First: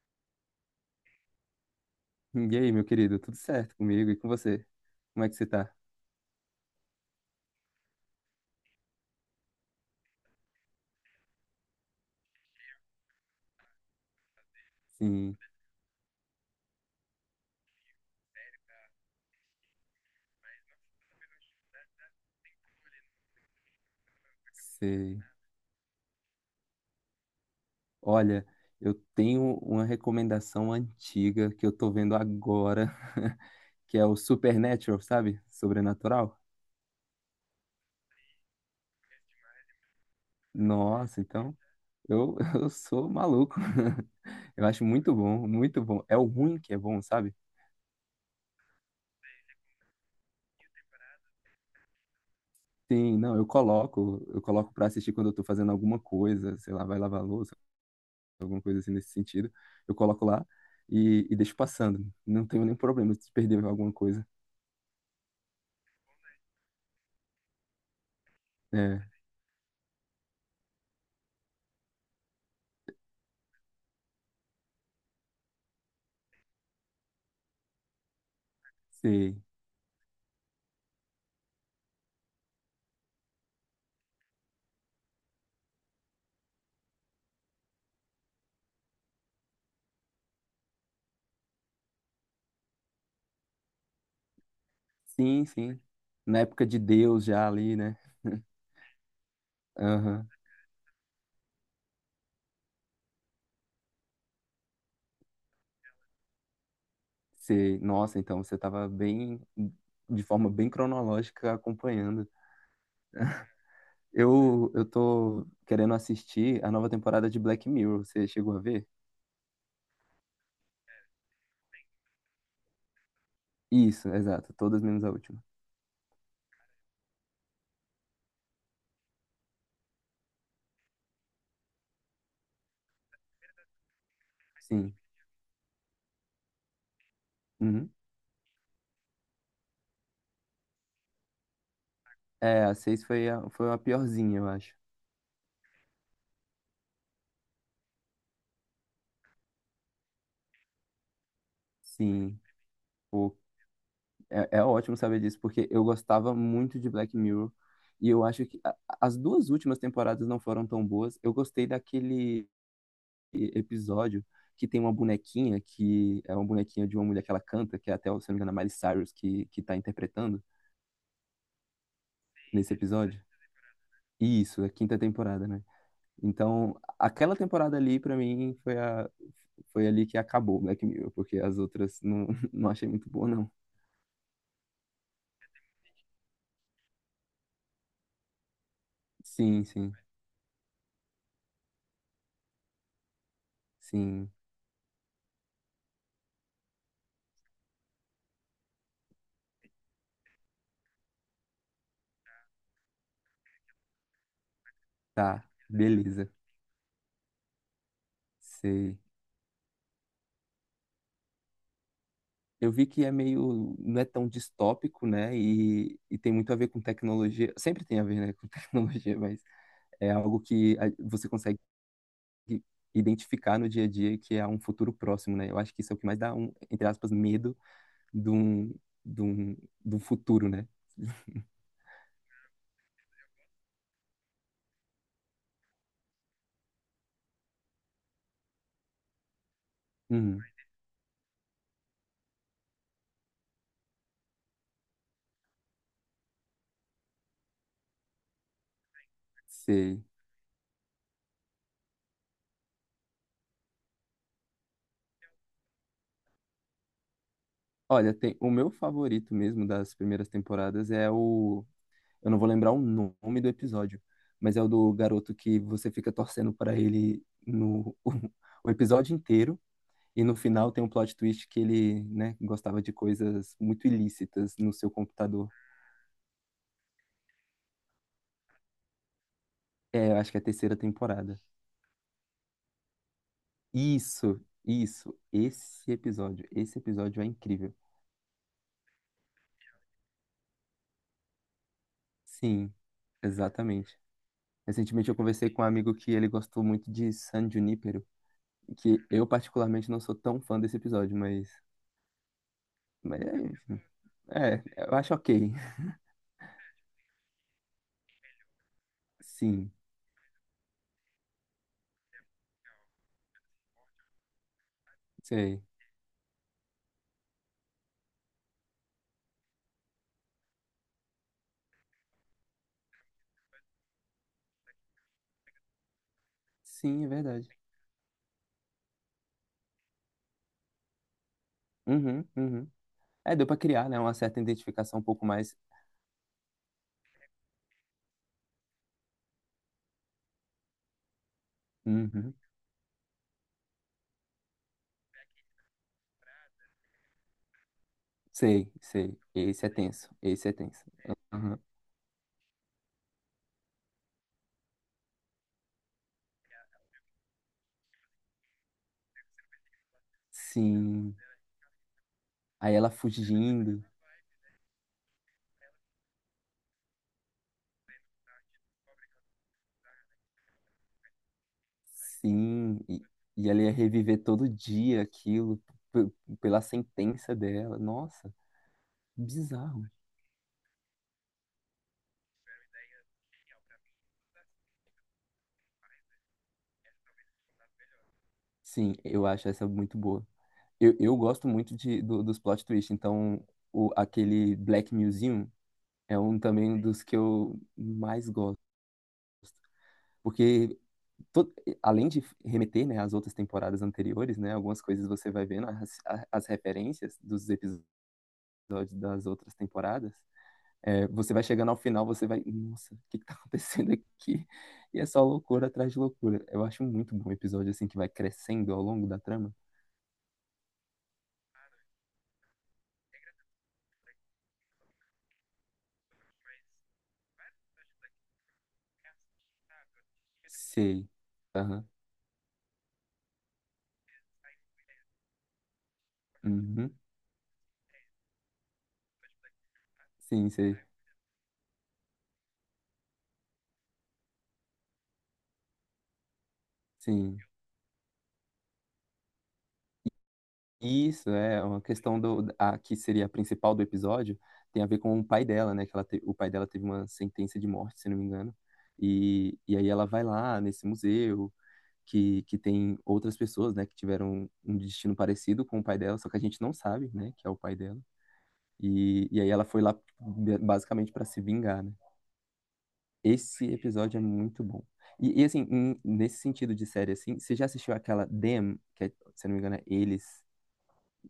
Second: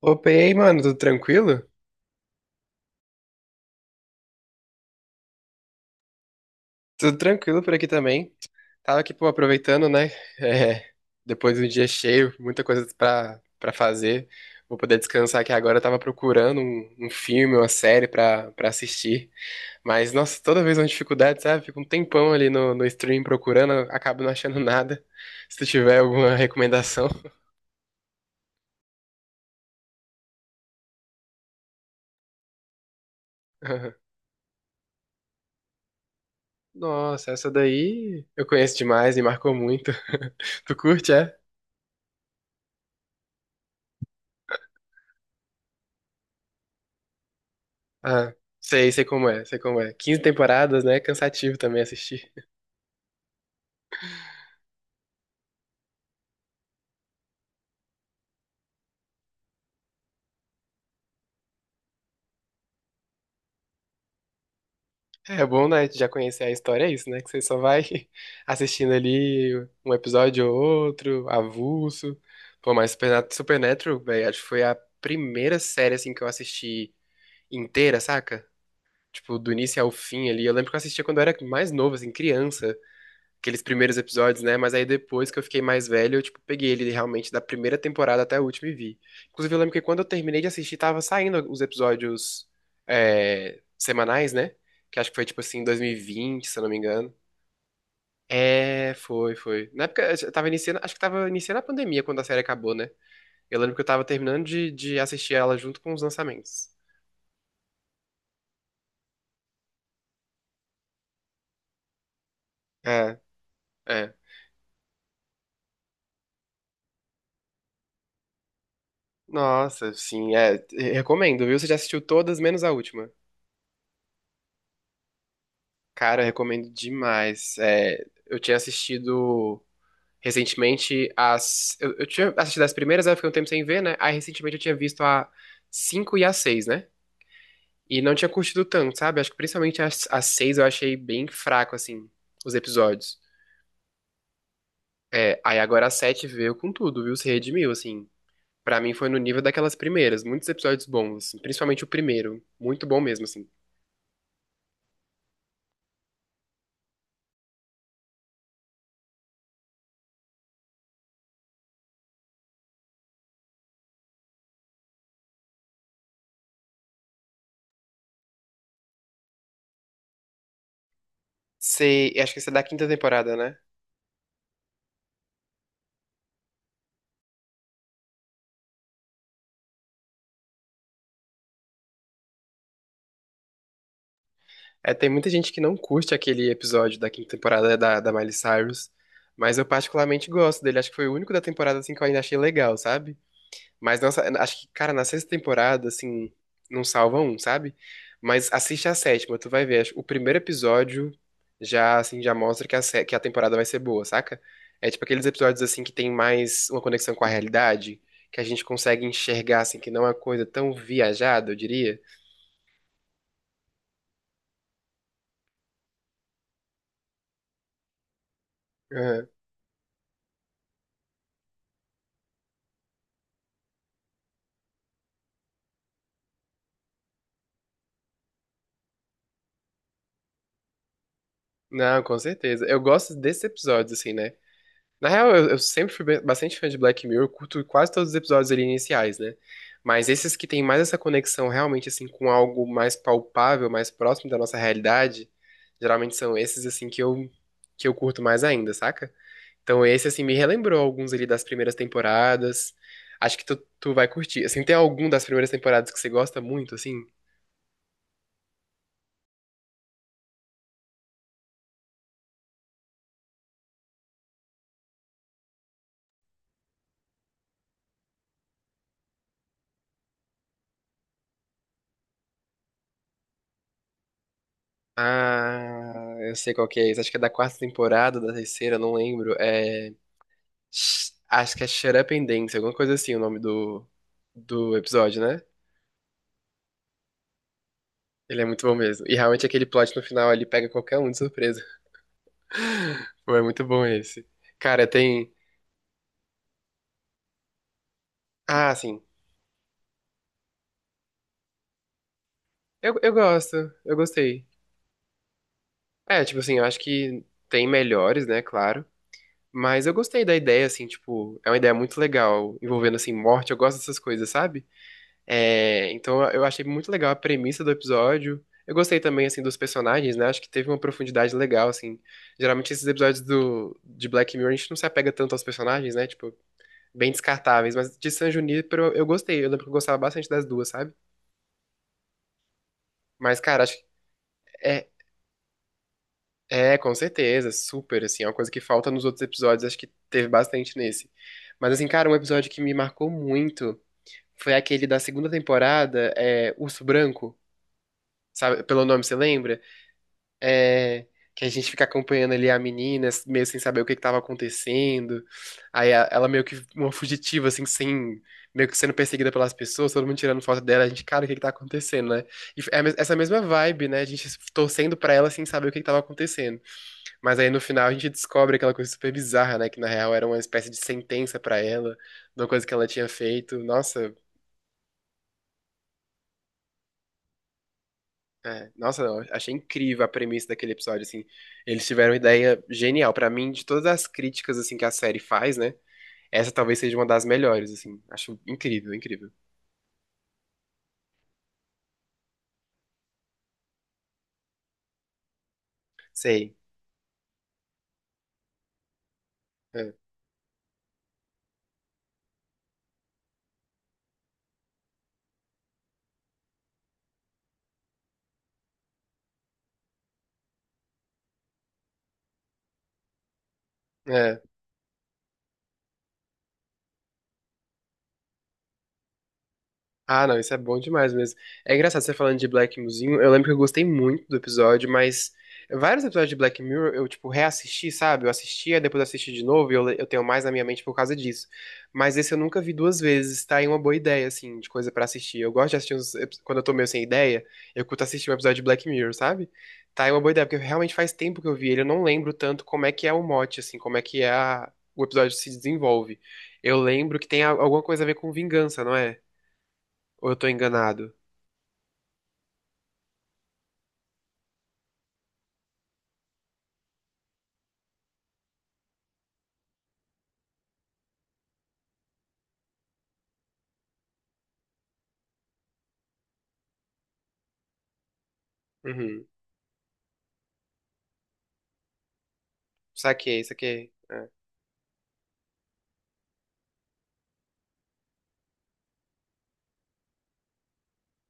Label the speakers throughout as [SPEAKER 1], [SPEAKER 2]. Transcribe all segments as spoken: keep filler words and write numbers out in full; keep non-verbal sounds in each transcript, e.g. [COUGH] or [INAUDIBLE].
[SPEAKER 1] Opa, e aí, mano, tudo tranquilo?
[SPEAKER 2] E aí, meu querido, tudo certo comigo e com você? Como é que você tá?
[SPEAKER 1] Tudo tranquilo por aqui também. Tava aqui, pô, aproveitando, né? [LAUGHS] É, depois de um dia cheio, muita coisa pra, pra fazer. Vou poder
[SPEAKER 2] Sim,
[SPEAKER 1] descansar aqui agora. Eu tava procurando um, um filme, uma série pra, pra assistir. Mas, nossa, toda vez é uma dificuldade, sabe? Fico um tempão ali no, no stream procurando, acabo não achando [LAUGHS] nada.
[SPEAKER 2] sei.
[SPEAKER 1] Se tu tiver alguma recomendação.
[SPEAKER 2] Olha, eu tenho uma recomendação antiga que eu tô vendo agora, [LAUGHS] que é o
[SPEAKER 1] [LAUGHS]
[SPEAKER 2] Supernatural, sabe? Sobrenatural.
[SPEAKER 1] Nossa, essa daí eu conheço demais, me marcou muito. [LAUGHS] Tu curte,
[SPEAKER 2] Nossa,
[SPEAKER 1] é?
[SPEAKER 2] então eu, [LAUGHS] eu sou maluco. [LAUGHS] Eu acho muito bom, muito bom. É o ruim que é bom, sabe?
[SPEAKER 1] Ah, sei, sei como é, sei como é. Quinze temporadas, né? Cansativo também assistir.
[SPEAKER 2] Sim, não, eu coloco, eu coloco pra assistir quando eu tô fazendo alguma coisa, sei lá, vai lavar a louça, alguma coisa assim nesse sentido, eu coloco lá e, e deixo passando. Não tenho nenhum problema se perder alguma coisa.
[SPEAKER 1] É bom, né? Já conhecer a história, é isso, né? Que você só vai [LAUGHS] assistindo
[SPEAKER 2] É,
[SPEAKER 1] ali um episódio ou outro, avulso. Pô, mas Supernat- Supernatural, velho, acho que foi a primeira série, assim, que eu assisti inteira, saca? Tipo,
[SPEAKER 2] sei.
[SPEAKER 1] do início ao fim ali. Eu lembro que eu assistia quando eu era mais novo, assim, criança. Aqueles primeiros episódios, né? Mas aí depois que eu fiquei mais velho, eu, tipo, peguei ele realmente da primeira temporada até a última e vi. Inclusive, eu lembro que quando eu terminei de assistir, tava saindo os episódios é, semanais, né? Que acho que foi, tipo
[SPEAKER 2] Sim,
[SPEAKER 1] assim, em
[SPEAKER 2] sim. Na
[SPEAKER 1] dois mil e vinte, se eu
[SPEAKER 2] época
[SPEAKER 1] não me
[SPEAKER 2] de
[SPEAKER 1] engano.
[SPEAKER 2] Deus já ali, né?
[SPEAKER 1] É, foi, foi. Na época,
[SPEAKER 2] Aham.
[SPEAKER 1] eu tava iniciando, acho que tava iniciando a pandemia quando a série acabou, né? Eu lembro que eu tava terminando de, de assistir ela junto com os lançamentos.
[SPEAKER 2] Sei. Nossa, então você tava bem, de forma bem cronológica acompanhando.
[SPEAKER 1] É, é.
[SPEAKER 2] Eu, eu tô querendo assistir a nova temporada de Black Mirror. Você chegou a ver?
[SPEAKER 1] Nossa, sim, é. Recomendo, viu? Você já assistiu todas, menos a última.
[SPEAKER 2] Isso, exato. Todas menos a última.
[SPEAKER 1] Cara, eu recomendo demais. É, eu tinha assistido recentemente as. Eu, eu tinha assistido as primeiras, aí eu fiquei um tempo sem ver, né? Aí recentemente eu tinha
[SPEAKER 2] Sim.
[SPEAKER 1] visto a cinco e a seis, né?
[SPEAKER 2] Uhum.
[SPEAKER 1] E não tinha curtido tanto, sabe? Acho que principalmente as- a seis eu achei bem fraco, assim, os
[SPEAKER 2] É, a seis
[SPEAKER 1] episódios.
[SPEAKER 2] foi a, foi a piorzinha, eu acho.
[SPEAKER 1] É, aí agora a sete veio com tudo, viu? Se redimiu, assim. Pra mim foi no nível daquelas primeiras. Muitos episódios bons, assim. Principalmente o
[SPEAKER 2] Sim.
[SPEAKER 1] primeiro. Muito bom mesmo,
[SPEAKER 2] Pô,
[SPEAKER 1] assim.
[SPEAKER 2] É, é ótimo saber disso, porque eu gostava muito de Black Mirror. E eu acho que a- as duas últimas temporadas não foram tão boas. Eu gostei daquele episódio que tem uma bonequinha, que é uma bonequinha de uma mulher que ela canta, que é até, se não me engano, a Miley Cyrus que, que tá interpretando
[SPEAKER 1] Você. Acho que esse é da
[SPEAKER 2] nesse
[SPEAKER 1] quinta
[SPEAKER 2] episódio.
[SPEAKER 1] temporada, né?
[SPEAKER 2] Isso, a quinta temporada, né? Então, aquela temporada ali, pra mim, foi, a, foi ali que acabou Black Mirror, porque as outras não, [LAUGHS] não achei muito boa, não.
[SPEAKER 1] É, tem muita gente que não curte aquele episódio da quinta temporada da, da Miley Cyrus, mas eu
[SPEAKER 2] Sim, sim,
[SPEAKER 1] particularmente gosto dele. Acho que foi o único da temporada assim que eu ainda achei legal, sabe? Mas nossa,
[SPEAKER 2] sim.
[SPEAKER 1] acho que, cara, na sexta temporada, assim, não salva um, sabe? Mas assiste a sétima, tu vai ver. Acho- O primeiro episódio já, assim, já mostra que a, sé- que a temporada vai ser boa, saca? É tipo aqueles
[SPEAKER 2] Tá,
[SPEAKER 1] episódios, assim, que tem
[SPEAKER 2] beleza.
[SPEAKER 1] mais uma conexão com a realidade, que a gente
[SPEAKER 2] Sei.
[SPEAKER 1] consegue enxergar, assim, que não é uma coisa tão viajada, eu diria.
[SPEAKER 2] Eu vi que é meio, não é tão distópico, né? E, e tem muito a ver com tecnologia. Sempre tem a ver, né, com [LAUGHS] tecnologia, mas é algo que a- você consegue identificar no dia a dia que é um futuro próximo, né? Eu acho que isso é o que mais dá um, entre aspas, medo de um, de um, de um futuro, né?
[SPEAKER 1] Não, com certeza. Eu gosto desses episódios, assim, né? Na real, eu, eu sempre fui bem- bastante fã de Black Mirror, eu curto quase todos os episódios ali iniciais, né? Mas esses
[SPEAKER 2] Hum,
[SPEAKER 1] que têm mais essa conexão realmente, assim, com algo mais palpável, mais próximo da nossa realidade, geralmente são esses, assim, que eu, que eu curto mais ainda, saca? Então
[SPEAKER 2] sei.
[SPEAKER 1] esse, assim, me relembrou alguns ali das primeiras temporadas. Acho que tu, tu vai curtir. Assim, tem algum das primeiras temporadas que você gosta muito, assim?
[SPEAKER 2] Olha, tem, o meu favorito mesmo das primeiras temporadas é o, eu não vou lembrar o nome do episódio, mas é o do garoto que você fica torcendo para ele no [LAUGHS] o episódio inteiro. E no final tem um plot twist que ele, né, gostava de coisas muito ilícitas no seu computador.
[SPEAKER 1] Ah, eu sei qual que é esse. Acho que é da quarta temporada, da terceira, não lembro. É.
[SPEAKER 2] É, eu acho que é a terceira
[SPEAKER 1] Sh-
[SPEAKER 2] temporada.
[SPEAKER 1] Acho que é Shut Up and Dance, alguma coisa assim, o nome do,
[SPEAKER 2] Isso,
[SPEAKER 1] do
[SPEAKER 2] isso,
[SPEAKER 1] episódio, né?
[SPEAKER 2] esse episódio, esse episódio é incrível.
[SPEAKER 1] Ele é muito bom mesmo. E realmente aquele plot no final ali pega qualquer um de surpresa.
[SPEAKER 2] Sim,
[SPEAKER 1] Pô, é muito bom
[SPEAKER 2] exatamente.
[SPEAKER 1] esse. Cara,
[SPEAKER 2] Recentemente eu
[SPEAKER 1] tem.
[SPEAKER 2] conversei com um amigo que ele gostou muito de San Junipero,
[SPEAKER 1] Ah, sim.
[SPEAKER 2] que eu particularmente não sou tão fã desse episódio, mas,
[SPEAKER 1] Eu, eu
[SPEAKER 2] mas
[SPEAKER 1] gosto, eu gostei.
[SPEAKER 2] é, é, eu acho ok. [LAUGHS]
[SPEAKER 1] É, tipo assim, eu acho que tem melhores, né, claro.
[SPEAKER 2] Sim,
[SPEAKER 1] Mas eu gostei da ideia, assim, tipo, é uma ideia muito legal, envolvendo, assim, morte. Eu gosto dessas coisas, sabe?
[SPEAKER 2] sei.
[SPEAKER 1] É, então eu achei muito legal a premissa do episódio. Eu gostei também, assim, dos personagens, né? Acho que teve uma profundidade legal, assim. Geralmente esses episódios do, de Black Mirror a gente não se apega tanto aos personagens, né? Tipo,
[SPEAKER 2] Sim, é
[SPEAKER 1] bem
[SPEAKER 2] verdade.
[SPEAKER 1] descartáveis. Mas de San Junipero eu eu gostei. Eu lembro que eu gostava bastante das duas, sabe?
[SPEAKER 2] Uhum, uhum. É,
[SPEAKER 1] Mas,
[SPEAKER 2] deu pra
[SPEAKER 1] cara, acho que
[SPEAKER 2] criar, né, uma certa
[SPEAKER 1] é,
[SPEAKER 2] identificação um pouco mais.
[SPEAKER 1] é, com certeza, super, assim. É uma coisa que falta nos outros episódios. Acho que teve bastante nesse. Mas, assim, cara, um
[SPEAKER 2] Uhum.
[SPEAKER 1] episódio que me marcou muito foi aquele da segunda temporada, é, Urso Branco. Sabe,
[SPEAKER 2] Sei,
[SPEAKER 1] pelo nome, você
[SPEAKER 2] sei.
[SPEAKER 1] lembra?
[SPEAKER 2] Esse é tenso. Esse é tenso.
[SPEAKER 1] É, que a
[SPEAKER 2] Aham.
[SPEAKER 1] gente fica acompanhando ali a menina, meio sem saber o que que tava acontecendo. Aí a- ela meio que uma fugitiva, assim, sem, meio que sendo perseguida pelas pessoas, todo mundo tirando foto dela, a gente,
[SPEAKER 2] Sim.
[SPEAKER 1] cara, o que que tá acontecendo, né? E
[SPEAKER 2] Aí
[SPEAKER 1] é a
[SPEAKER 2] ela
[SPEAKER 1] mes- essa mesma
[SPEAKER 2] fugindo.
[SPEAKER 1] vibe, né? A gente torcendo pra ela sem saber o que que tava acontecendo. Mas aí no final a gente descobre aquela coisa super bizarra, né? Que na real era uma espécie de sentença pra ela, de uma coisa que
[SPEAKER 2] Sim.
[SPEAKER 1] ela
[SPEAKER 2] E,
[SPEAKER 1] tinha
[SPEAKER 2] e
[SPEAKER 1] feito.
[SPEAKER 2] ela ia
[SPEAKER 1] Nossa,
[SPEAKER 2] reviver todo dia aquilo p- pela sentença dela. Nossa,
[SPEAKER 1] é, nossa, eu achei
[SPEAKER 2] bizarro.
[SPEAKER 1] incrível a premissa daquele episódio, assim. Eles tiveram uma ideia genial. Pra mim, de todas as críticas, assim, que a série faz, né? Essa talvez seja uma das melhores, assim. Acho incrível,
[SPEAKER 2] Sim, eu
[SPEAKER 1] incrível.
[SPEAKER 2] acho essa muito boa. Eu, eu gosto muito de, do- dos plot twists. Então, o, aquele Black Museum é um
[SPEAKER 1] Sei.
[SPEAKER 2] também dos que eu mais gosto.
[SPEAKER 1] É,
[SPEAKER 2] Porque to- além de remeter, né, às outras temporadas anteriores, né, algumas coisas você vai vendo as, a- as referências dos episódios das outras temporadas. É, você vai chegando ao final, você vai, nossa, o que que tá acontecendo
[SPEAKER 1] é.
[SPEAKER 2] aqui? E é só loucura atrás de loucura. Eu acho muito bom o episódio assim que vai crescendo ao longo da trama.
[SPEAKER 1] Ah, não, isso é bom demais mesmo. É engraçado você falando de Black Mirrorzinho. Eu lembro que eu gostei muito do episódio, mas vários episódios de Black Mirror eu, tipo, reassisti, sabe? Eu assistia, depois assisti de novo e eu, le- eu tenho mais na minha mente por
[SPEAKER 2] Sei.
[SPEAKER 1] causa disso.
[SPEAKER 2] Aham.
[SPEAKER 1] Mas esse eu nunca vi duas vezes, tá? É uma boa ideia, assim, de coisa pra assistir. Eu gosto de assistir uns, epi- quando eu tô meio
[SPEAKER 2] Uhum.
[SPEAKER 1] sem ideia, eu curto assistir um episódio de Black Mirror, sabe? Tá, é uma boa ideia,
[SPEAKER 2] Sim,
[SPEAKER 1] porque
[SPEAKER 2] sei.
[SPEAKER 1] realmente faz tempo que eu vi ele. Eu não lembro tanto como é que é o mote, assim, como é que é a- o episódio se desenvolve. Eu lembro que
[SPEAKER 2] Sim.
[SPEAKER 1] tem a- alguma coisa a ver com vingança, não é? Ou eu tô enganado?
[SPEAKER 2] Isso, é uma questão do a, que seria a principal do episódio, tem a ver com o pai dela, né? Que ela te- o pai dela teve uma sentença de morte, se não me engano. E, e aí ela vai lá nesse museu que, que tem outras pessoas, né? Que tiveram um destino parecido com o pai dela, só que a gente não sabe, né? Que é o pai dela.
[SPEAKER 1] Uhum.
[SPEAKER 2] E, e aí ela foi lá ba- basicamente para se vingar, né?
[SPEAKER 1] Saquei,
[SPEAKER 2] Esse
[SPEAKER 1] saquei.
[SPEAKER 2] episódio é
[SPEAKER 1] É.
[SPEAKER 2] muito bom. E, e assim, em- nesse sentido de série, assim, você já assistiu aquela Them, que é, se não me engano é Eles,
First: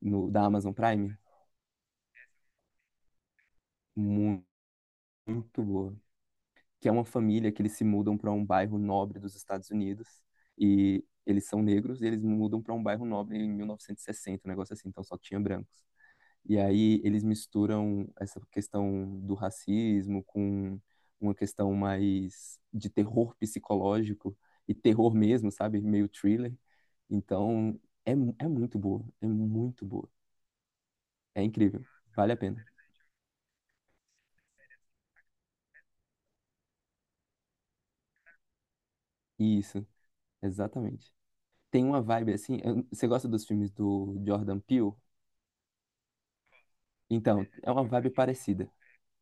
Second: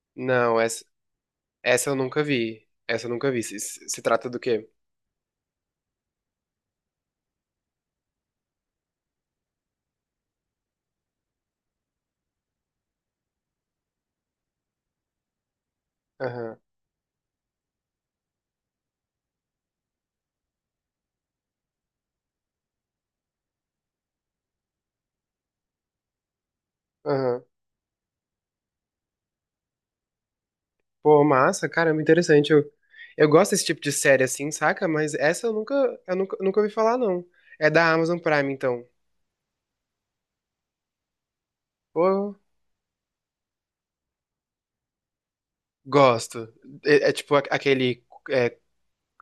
[SPEAKER 2] no, da
[SPEAKER 1] Não,
[SPEAKER 2] Amazon
[SPEAKER 1] essa,
[SPEAKER 2] Prime?
[SPEAKER 1] essa eu nunca vi. Essa eu nunca vi. Se, se- se trata do quê?
[SPEAKER 2] Muito boa. Que é uma família que eles se mudam para um bairro nobre dos Estados Unidos e eles são negros e eles mudam para um bairro nobre em mil novecentos e sessenta, um negócio assim, então só tinha brancos.
[SPEAKER 1] Aham,
[SPEAKER 2] E aí eles misturam essa questão do racismo com uma questão mais de terror psicológico e terror mesmo, sabe? Meio thriller.
[SPEAKER 1] aham.
[SPEAKER 2] Então é, é muito boa, é muito boa.
[SPEAKER 1] Pô,
[SPEAKER 2] É
[SPEAKER 1] massa,
[SPEAKER 2] incrível,
[SPEAKER 1] caramba,
[SPEAKER 2] vale a
[SPEAKER 1] interessante. Eu,
[SPEAKER 2] pena.
[SPEAKER 1] eu gosto desse tipo de série assim, saca? Mas essa eu nunca, eu nunca, nunca ouvi falar, não. É da Amazon Prime, então.
[SPEAKER 2] Isso, exatamente. Tem uma vibe
[SPEAKER 1] Pô,
[SPEAKER 2] assim. eu- Você gosta dos filmes do Jordan Peele?
[SPEAKER 1] gosto. É, é tipo a-
[SPEAKER 2] Então, é uma
[SPEAKER 1] aquele
[SPEAKER 2] vibe
[SPEAKER 1] é,
[SPEAKER 2] parecida.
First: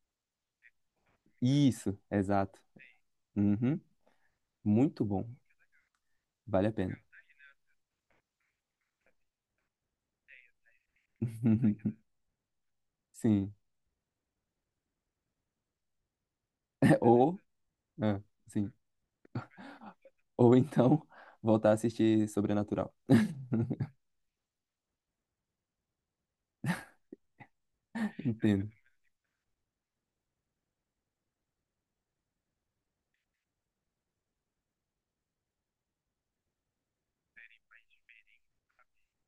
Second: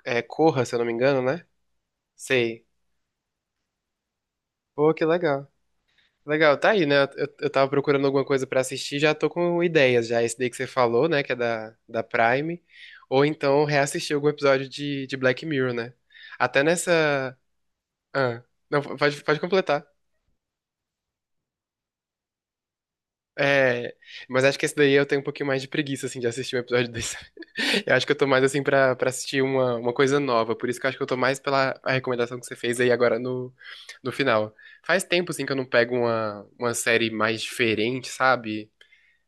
[SPEAKER 1] é Corra, se eu não me engano, né?
[SPEAKER 2] Isso, exato.
[SPEAKER 1] Sei.
[SPEAKER 2] Uhum.
[SPEAKER 1] Pô, que
[SPEAKER 2] Muito bom.
[SPEAKER 1] legal. Legal,
[SPEAKER 2] Vale
[SPEAKER 1] tá
[SPEAKER 2] a
[SPEAKER 1] aí,
[SPEAKER 2] pena.
[SPEAKER 1] né? Eu, eu tava procurando alguma coisa pra assistir, já tô com ideias já. Esse daí que você falou, né? Que é da,
[SPEAKER 2] [LAUGHS]
[SPEAKER 1] da Prime. Ou
[SPEAKER 2] Sim.
[SPEAKER 1] então reassistir algum episódio de, de Black Mirror, né? Até
[SPEAKER 2] [LAUGHS]
[SPEAKER 1] nessa.
[SPEAKER 2] Ou, ah,
[SPEAKER 1] Ah,
[SPEAKER 2] sim.
[SPEAKER 1] não, pode, pode completar.
[SPEAKER 2] Ou então, voltar a assistir Sobrenatural.
[SPEAKER 1] É, mas acho que esse daí eu tenho um pouquinho mais de preguiça, assim, de assistir um episódio desse. [LAUGHS] Eu acho que eu tô mais, assim,
[SPEAKER 2] Entendo.
[SPEAKER 1] pra, pra assistir uma, uma coisa nova. Por isso que eu acho que eu tô mais pela a recomendação que você fez aí agora no, no final. Faz tempo, assim, que eu não pego uma, uma série mais diferente, sabe?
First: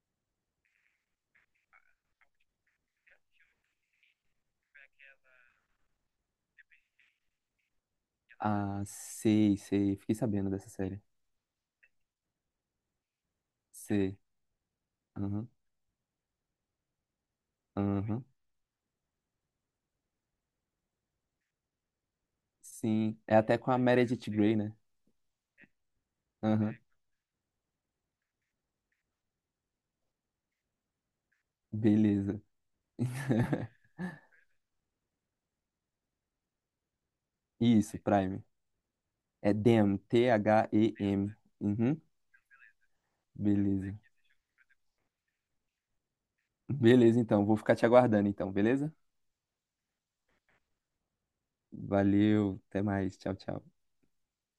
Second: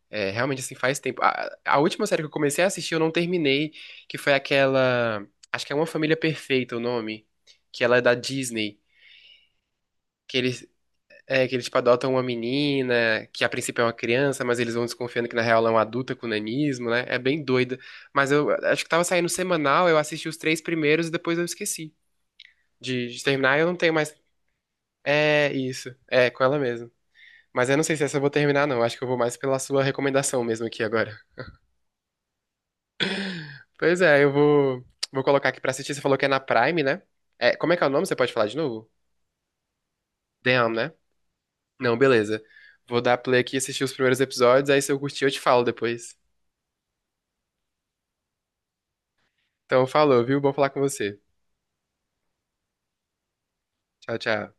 [SPEAKER 1] É, realmente, assim, faz tempo. A, a última série que eu comecei a assistir, eu não terminei, que foi aquela. Acho que é Uma Família Perfeita o nome. Que ela é da Disney.
[SPEAKER 2] Ah, sei, sei. Fiquei
[SPEAKER 1] Que
[SPEAKER 2] sabendo
[SPEAKER 1] eles,
[SPEAKER 2] dessa série.
[SPEAKER 1] é, que eles, tipo, adotam uma menina, que a princípio é uma
[SPEAKER 2] Sei.
[SPEAKER 1] criança, mas eles vão desconfiando que na
[SPEAKER 2] Aham,
[SPEAKER 1] real ela é uma adulta com nanismo, né? É bem doida.
[SPEAKER 2] aham.
[SPEAKER 1] Mas eu acho que tava saindo semanal, eu assisti os três primeiros e depois eu esqueci de,
[SPEAKER 2] Sim.
[SPEAKER 1] de
[SPEAKER 2] É até
[SPEAKER 1] terminar. Eu
[SPEAKER 2] com
[SPEAKER 1] não
[SPEAKER 2] a
[SPEAKER 1] tenho mais.
[SPEAKER 2] Meredith Grey, né?
[SPEAKER 1] É isso. É, com ela
[SPEAKER 2] Aham.
[SPEAKER 1] mesmo. Mas eu não sei se essa eu vou terminar, não. Acho que eu vou mais pela sua recomendação mesmo aqui agora.
[SPEAKER 2] Beleza. [LAUGHS]
[SPEAKER 1] Pois é, eu vou, vou colocar aqui pra assistir. Você falou que é na Prime, né? É, como é que é o
[SPEAKER 2] Isso,
[SPEAKER 1] nome? Você pode
[SPEAKER 2] Prime.
[SPEAKER 1] falar de novo?
[SPEAKER 2] É Them,
[SPEAKER 1] Damn, né?
[SPEAKER 2] T H E M.
[SPEAKER 1] Não,
[SPEAKER 2] Uhum.
[SPEAKER 1] beleza. Vou dar play aqui e assistir os
[SPEAKER 2] Beleza.
[SPEAKER 1] primeiros episódios, aí se eu curtir eu te falo depois.
[SPEAKER 2] Beleza, então. Vou ficar te aguardando, então, beleza?
[SPEAKER 1] Então, falou, viu? Bom falar com você.
[SPEAKER 2] Valeu, até mais. Tchau, tchau.
[SPEAKER 1] Tchau, tchau.